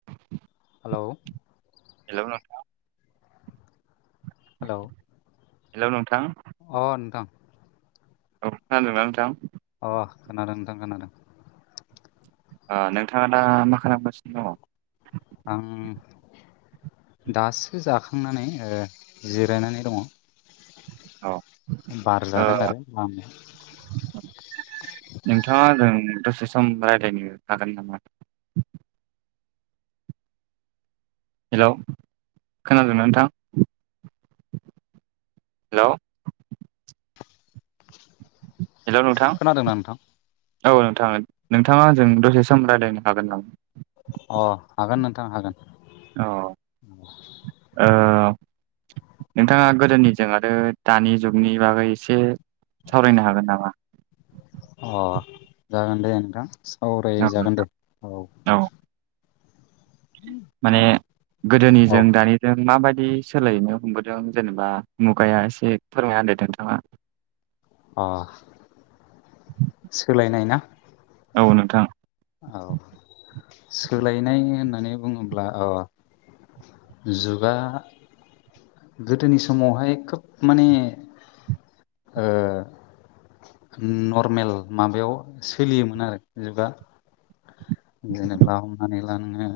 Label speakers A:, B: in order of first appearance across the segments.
A: [inaudible]
B: Hello
A: hello नोंथां
B: hello
A: hello नोंथां
B: अ नोंथां
A: औ खोनादोंना नोंथां
B: अ खोनादों नोंथां खोनादों
A: अ नोंथाङा दा मा खालामगासिनो दङ
B: आं दासो जाखांनानै जिरायनानै दङ
A: औ
B: बार
A: ओ
B: जादों आरो लामा
A: नोंथाङा ओजों दसे सम रायलायनो हागोन नामा हेलौ खोनादोंमोन नोंथां हेल' हेल' नोंथां
B: खोनादोंना नोंथां
A: औ नोंथां नोंथाङा जों दसे सम रायज्लायनो हागोन नामा
B: अ हागोन नोंथां हागोन
A: अ ओ नोंथाङा गोदोनिजों आरो दानि जुगनि बागै एसे सावरायनो हागोन नामा
B: अ जागोन दे नोंथां सावराय
A: औ
B: जागोन दे औ [inaudible]
A: माने
B: औ
A: गोदोनिजों दानिजों माबायदि सोलायहनो हमबोदों जेनेबा मुगाया एसे फोरमायना होदो‌ दे नोंथाङा
B: अ सोलायनाय ना
A: औ नोंथां
B: औ सोलायनाय होननानै बुङोब्ला अ जुगा गोदोनि समावहाय खोब माने ओ नर्मेल माबायाव सोलियोमोन आरो एबा जेनेा हमनानै ला नोङो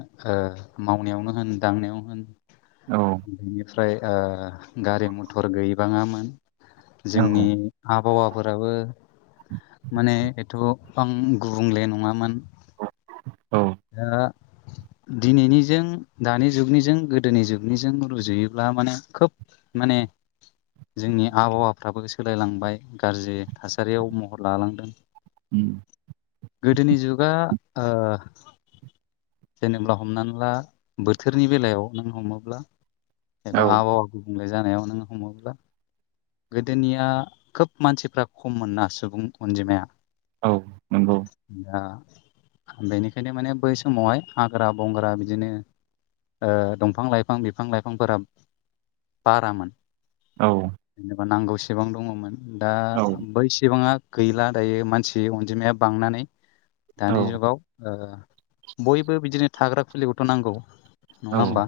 B: मावनायावनो होन दांनायावनो होन
A: औ
B: बेनिफ्राय ओ गारि मथर गैबाङामोन जोंनि
A: औ
B: आबहावाफोराबो माने एथ'बां गुबुंले नङामोन।
A: औ
B: दा दिनैनिजों दानि जुगनिजों गोदोनि जुगनिजों रुजुयोब्ला माने खोब माने जोंनि आबहावाफ्राबो सोलायलांबाय गाज्रि थासारियाव महर लालांदों
A: उम
B: गोदोनि जुगा ओ जेनेबा हमनानै ला बोथोरनि बेलायाव नों हमोब्ला एबा
A: औ
B: आबहावा गुबुंले जानायावनो हमोब्ला गोदोनिया खोब मानसिफ्रा खममोना सुबुं अनजिमाया
A: औ नंगौ
B: दा बेनिखायनो माने बै समावहाय हाग्रा बंग्रा बिदिनो ओ दंफां लाइफां बिफां लाइफांफोरा बारामोन
A: औ
B: जेनेबा नांगौसेबां दङमोन दा
A: औ
B: बैसेबाङा गैला दायो मानसि अनजिमाया बांनानै
A: औ
B: दानि जुगाव बयबो बिदिनो थाग्रा खुलिखौथ' नांगौ। नङा
A: औ
B: होमबा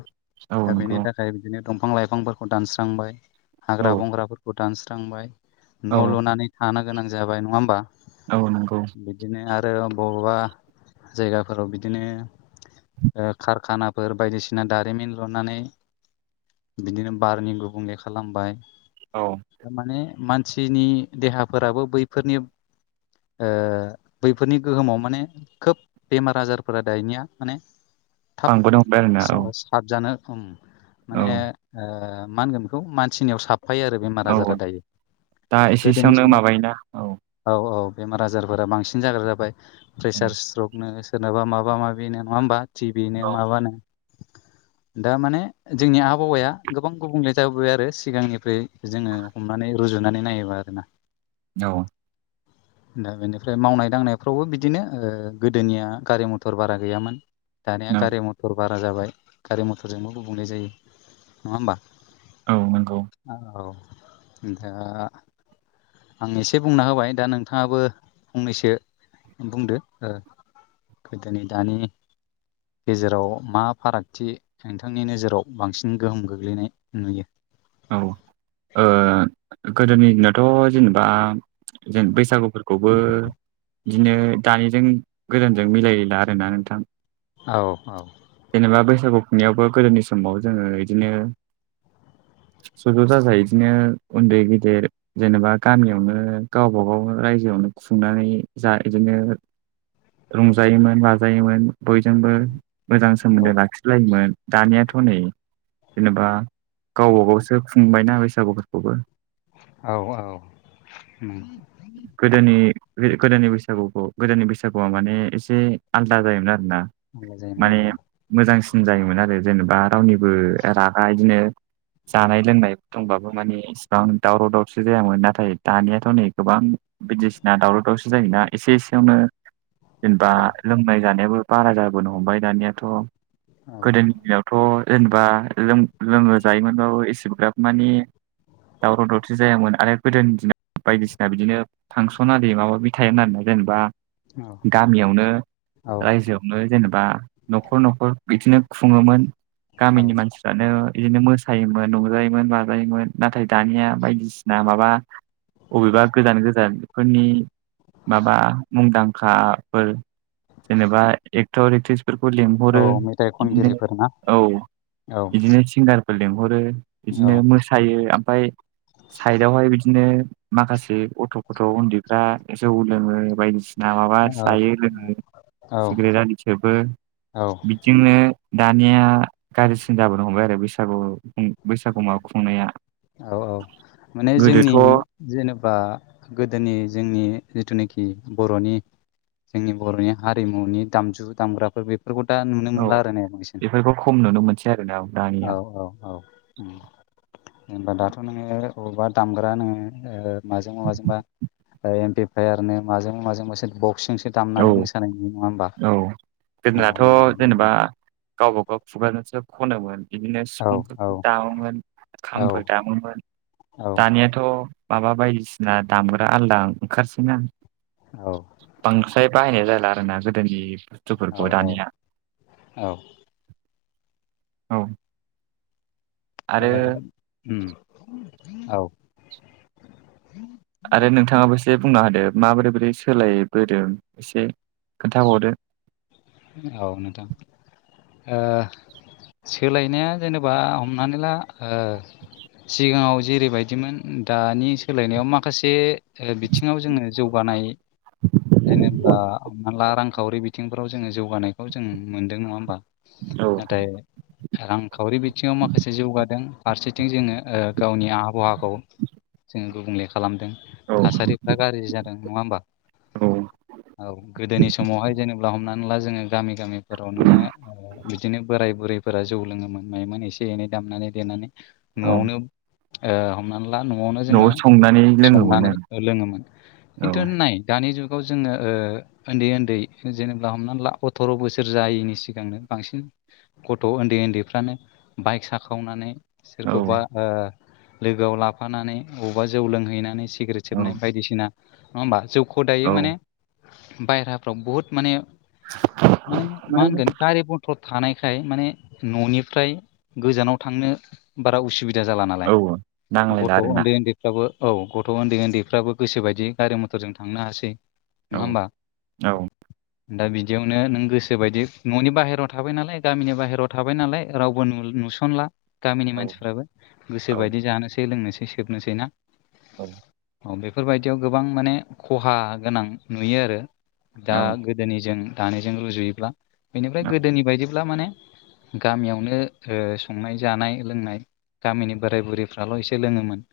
A: औ
B: दा बेनि
A: नंगौ
B: थाख खाय बिदिनो दंफां लाइफांफोरखौ दानस्रांबाय
A: औ
B: हाग्रा बंग्राफोरखौ दानस्रांबाय
A: औ
B: न' लुनानै थानो गोनां जाबाय नङा होमबा।
A: औ नंगौ।
B: बिदिनो आरो बबावबा जायगाफोराव बिदिनो ओ कारखानाफोर बायदिसिना दारिमिन लुनानै बिदिनो बारनि गुबुंले खालामबाय।
A: औ
B: थारमाने मानसिनि देहाफोराबो बैफोरनि ओ बैफोरनि गोहोमाव माने खोब बेमार आजारफोरा दानिया माने थाब
A: आंबोनो हमबाय आरोना औ
B: सा-साबजानो
A: औ
B: माने ओ मा होनगोन बेखौ मानसिनियाव साबफायो आरो। बेमार आजारा
A: औ
B: दायो
A: दा
B: गोदोनि
A: एसेसोआवनो
B: समाव
A: माबायोना औ
B: औ औ बेमार आजारफोरा बांसिन जाग्रा जाबाय
A: औ
B: प्रेसार स्ट्रक नो सोरनाबा माबा माबिनो नङा होमबा टिभिनो
A: औ
B: माबानो
A: [inaudible]
B: दा माने जोंनि आबहावाया गोबां गुबुंले जाबोबाय आरो सिगांनिफ्राय जोङो हमनानै रुजुनानै नायोबा आरो ना।
A: औ।
B: दा बेनिफ्राय मावनाय दांनायफ्रावबो बिदिनो ओ गोदोनिया गारि मथर बारा गैयामोन दानिया
A: नों
B: गारि मथ मथर बारा जाबाय गारि मथरजोंबो गुबुंले जायो नङा होमबा।
A: औ नंगौ।
B: औ नोंथाङा आं एसे बुंना होबाय दा नोंथाङाबो फंनैसो बुंदो। ओ गोदोनि दानि गेजेराव मा फारागथि नोंथांनि नोजोराव बांसिन गोहोम गोग्लैनाय नुयो?
A: औ ओ गोदोनि दिनावथ' जेनेबा जों बैसागुफोरखौबो बिदिनो दानिजों गोजामजों मिलायला दोना नोंथां
B: औ औ
A: जेनेबा बैसागु खुंनायावबो गोदोनि समाव जोङो इदिनो ज'-ज' जा-जाय इदिनो उन्दै गेदेर जेनेबा गामियावनो गावबा गाव रायजोआवनो खुंनानै जा इदिनो रंजायोमोन बाजायोमोन बयजोंबो मोजां
B: औ
A: सोमोन्दो ला जाखिलायोमोन दानियाथ' नै जेनेबा गावबागावसो खुंबायना बैसागुफोरखौबो।
B: औ औ नंग
A: गोदोनि गो-गोदोनि बैसागुखौ गोदोनि बैसागुआ माने एसे आलदा जायोमोन आरोना।
B: मोजायोमोन
A: माने
B: औ
A: मोजांसिन जायोमोन आरो जेनेबा रावनिबो रागा इदिनो जानाय लोंनाय दंबाबो मानि इसिबां दावराव- दावसि जायामोन नाथाय दानियाथ' नै गोबां बायदिसिना दावराव दावसि जायोना एसे एसेयावनो जेनेबा
B: औ
A: लोंनाय जानायाबो बारा जाबोनो हमबाय दानियाथ' गोदोनि दिनाव थ' जेनेबा लोङो जायोमोनबाबो एसेग्राब मानि दावराव- दावसि जायामोन आरो गोदोनि दिनाव बायदिसिना दा बिदिनो फांसन आरि माबााबि थायामोन आरोना जेनेबा
B: औ
A: गामियावनो
B: औ
A: रायजोआव नो जेनेबा न'खर न'खर बिदिनो खुङोमोन
B: औ
A: गामिनि मानसि फ्रानो इदिनो मोसायोमोन रंजायोमोन माजायोमोन। नाथाय दानिया बायदिसिना माबा अबेबा गोजान गोजानफोरनि माबा मुंदांखाफोर जेनेबा एतर एकत्रिस फोरखौ
B: औ
A: लेंहरो
B: मेथाइ
A: बिदिनो
B: खनगिरिफोर ना
A: औ
B: औ
A: बिदिनो सिंगार फोर लिंहरो
B: औ
A: बिदिनो मोसायो ओमफफ्राय साइदावहाय बिदिनो माखासे बि गथ' गथ' उन्दैफ्रा जौ लोङो बायदिसिना ना माबा
B: औ
A: जायो लोङो
B: औ
A: सिग्रेट आलि सोबो
B: औ
A: जोंनो दानिया गाज्रिसिन जाबोनो हमबाय आरो बैसागु बैसागु माबा खुंनाया
B: औ औ माने
A: गोदोथ'
B: जोंनि जेनेबा गोदोनि जोंनि जिथुनाखि बर'नि जोंनि बर'नि हारिमुनि दामजु दामग्राफोर बे फोरफोरखौ दा नुनो
A: औ
B: मोनला आरो ने बांसिन
A: बेफोरखौ खम नुनो मोनसै आरोना दानिया
B: औ औ औ जेनबा दाथ' नोङो बबावबा दामग्रा नोङो माजोंबा माजोंबा एमपिफाययारनो माजों माजों मसे बक्सिं सो
A: औ
B: दामनानै मोसानाय नुनाय नङा होमबा
A: औ
B: औ
A: गावबागाव खुगाजोंसो खनोमोन। बिदिनो
B: औ औ
A: सिफुंफोरखौ दामोमोन
B: औ
A: खामफोर दामोमोन
B: औ
A: दानियाथ' माबा बायदिसिना दामग्रा आलादा ओंखारसै ना
B: औ
A: बांद्राय बाहायनाय जाला आरोना गोदोनि
B: औ
A: बुस्थुफोरखौ दानिया
B: औ ओ
A: औ आरो
B: औ
A: आरो नोंथाङाबो एसे बुंना होदो माबोरै बोरै सोलायबोदों एसे खोन्थाहरो
B: औ नोंथां। सोलायनाया जेनेबा हमनानै ला सिगाङाव जेरैबायदिमोन दानि सोलायनायाव माखासे बिथिङाव जोङो जौगानाय जेनेब्ला हम ला रांखावरि बिदि बिथिंफ्राव जोङो जौगानायखौ जों मोनदों नङा हबा
A: औ
B: नाथाय रांखावरि बिथिङाव माखासे जौगादों फारसेथिं जोङो गावनि आहाबावाखौ जोङो गुबुंले खालामदों।
A: औ
B: थासारिफ्रा गाज्रि जादों नङा हबा
A: औ
B: औ गोदोनि समावहाय जेनेबा हमनानै ला जोङो गामि गामिफोराव नोङो बिदिनो बोराय बुरै फोरा जौ लोङोमोन मायोममोन एसे एनै दामनानै देनानै
A: औ
B: न'आवनो ओ हमनानै ला न'आवनो
A: न'आव
B: जोङो
A: संनानै लोङोमोन
B: संनानै लोङोमोन खिन्थु
A: ओं
B: नाय दानि जुगाव जोङो उन्दै उन्दै जेनेबा हमना ला अथ्र' बोसोर जायैनि सिगांनो बांसिन गथ' उन्दै उन्दैफ्रानो बाइक साखावनानै
A: औ
B: सोरखौबा ओ लोगोआव लाफानानै बबावबा जौ लोंहैनानै सिग्रेट
A: औ
B: सेोबनाय बायदिसिना नङा होमबा जौखौ
A: औ
B: दायो माने बायेराफ्राव बुहुद माने माने मा होनगोन फाव थानायखाय माने न'निफ्राय गोजानाव थांनो बारा उसुबिदा जाला नालाय
A: औ नांलायला
B: गथ'
A: आरोना
B: उन्दै उन्दै फ्राबो औ गथ' उन्दै उन्दैफ्राबो गोसोबायदि गारि मथरजों थांनो हासै
A: औ
B: नङा होमबा
A: औ
B: दा बिदियावनो नों गोसोबायदि न'नि बाहेरायाव थाबाय नालाय गामिनि बाहेरायाव थाबाय नालाय रावबो नुसो सनला गामिनि
A: औ
B: मानसिफ्राबो
A: औ
B: गोसोबायदि जानोसै लोंनोसै सोबनोसै ना
A: औ
B: औ बेफोरबायदियाव गोबां माने खहा गोनां नुयो आरो दा
A: औ
B: गो दोनिजों दानायजों रुजुयोब्ला बेनिफ्राय गोदोनि बायदिब्ला माने गामियावनो संनाय जानाय लोंनाय गामिनि बोराय बुरैफ्राल' एसे लोङोमोन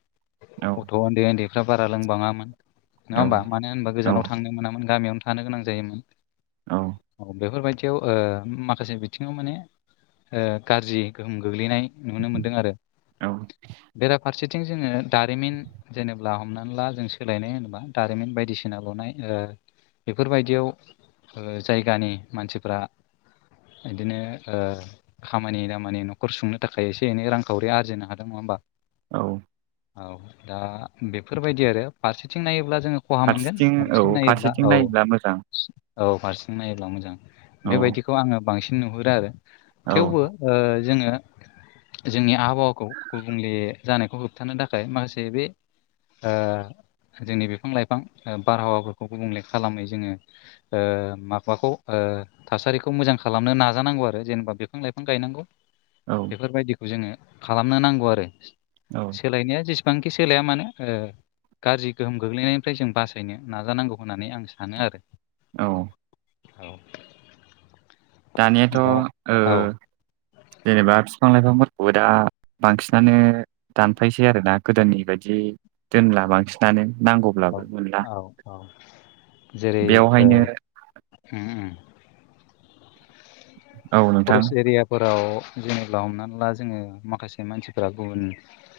B: गथ' उन्दै उन्दैफ्रा बारा लोंबाङामोन नङा होमबा मानो होनबा
A: औ
B: गोजानाव थांनो मोनामोन गामियावनो थानो गोनां जायोमोन औ बेफोरबायदियाव माखासे बिथिङाव माने गाज्रि गोहोम गोग्लैनाय नुनो मोनदों आरो
A: औ
B: बेराफारसे थिं जोङो दारिमिन जेनेब्ला हमनानै ला जों सोलायनाय होनोबा दारिमिन बायदिसिना लुनाय बेफोरबायदियाव जायगानि मानसिफोरा बिदिनो खामानि दामानि न'खर सुंनो थाखाय एसे एनै रांखावरि आरजिनो हादों नङा होमबा
A: औ
B: औ दा बेफोरबायदि आरो फारसेथिं नायोब्ला जोङो खहा मोनगोन
A: फारसेथिं औ
B: फार्सेथिं नायोब्ला
A: फारसेथिं
B: औ
A: नायोब्ला मोजां
B: औ हारसिं नायोब्ला मोजां
A: औ
B: बेबायदिखौ आङो बांसिन नुहुरो आरो
A: औ
B: थेवबो जोङो जोंनि आबहावाखौ गुबुंले जानायखौ होबथानो थाखाय माखासे बे जोंनि बिफां लाइफां बारहावाफोरखौ गुबुंले खालामै जोङो माबाखौ थासारिखौ मोजां खालामनो नाजानांगौ आरो जेनेबा बिफां लाइफां गायनांगौ
A: औ
B: बायदिखौ जोङो खालामनो नांगौ आरो
A: औ
B: सोलायनाया जेसेबांखि सोलाया मानो गाज्रि गोहोम गोग्लैनायनिफ्राय जों बासायनो नाजानांगौ होननानै आं सानो आरो
A: औ
B: औ
A: दानियाथ'
B: दा औ
A: जेनेबा बिफां लाइफांफोरखौबो दा बांसिनानो दानफायसै आरोना गोदोनि बायदि दोनला बांसिन दानो
B: औ
A: नांगौब्लाबो मोनला
B: औ औ जेरै ओ
A: बेवहायनो
B: [unintelligible]
A: औ नोंथां
B: फरेस्ट एरियाफोराव जेनेब्ला हमनानै ला जोङो माखासे मानसिफ्रा गुबुन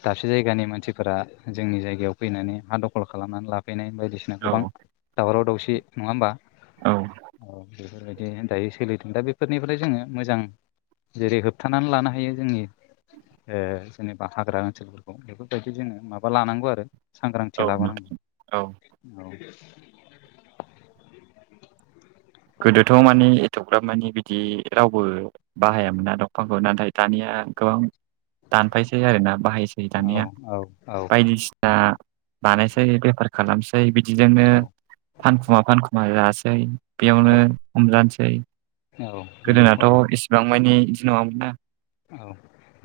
B: दाबसे जायगानि मानसिफोरा जोंनि जायगायाव फैनानै हा दखल खालामनानै लाफैनाय बायदिसिना
A: औ
B: गोबां दावराव दावसि नङा होमबा
A: औ
B: औ बेफोरबायदि दायो सोलिदों दा बेफोरनिफ्राय जोङो मोजां जेरै होबथानानै लानो हायो जोंनि जेनेबा हाग्रा ओनसोलफोरखौ बेफोरबायदि जोङो माबा लानांगौ आरो
A: औ
B: सांग्रांथि
A: नोंथां औ
B: लाबोनांगौ औ
A: गोदोथ' माने एथ'ग्राब माने बिदि रावबो बाहायामोना दंफांखौ नाथाय दानिया गोबां दानफायसै आरोना बाहायसै
B: औ
A: दाना
B: औ औ
A: बायदिसिना दा बानायसै बेफार खालामसै बिदिजोंनो
B: औ
A: फानखुमा फानखुमा जासै
B: औ
A: बेयावनो हमजानोसै
B: औ नंगौ औ
A: गोदोनाथ' एसेबां मानि बिदि नङामोन ना
B: औ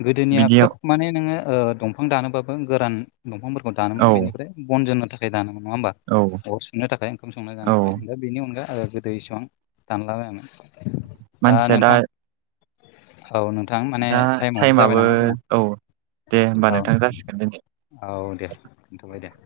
B: गोदोनिया
A: बिदियाव
B: खोब माने नोङो दंफां दानोबाबो गोरान दंफांफोरखौ
A: औ
B: दानोमोन बेनिफ्राय बन जानो थाखाय दामोमोन नङा होमबा
A: औ
B: अर संनो थाखाय ओंखाम संनानै
A: औ
B: दानो थाखाय बेनि अनगायै आरो गोदै इसेबां दानलाबायामोन दा नोंथां औ नोंथां माने
A: दा
B: टाइमआबो जाबाय
A: टाइमाबो
B: नामा जोंना
A: औ दे होमबा
B: औ
A: नोंथां जासिगोन दिनै
B: नोंथां औ दे दोनथ'बाय दे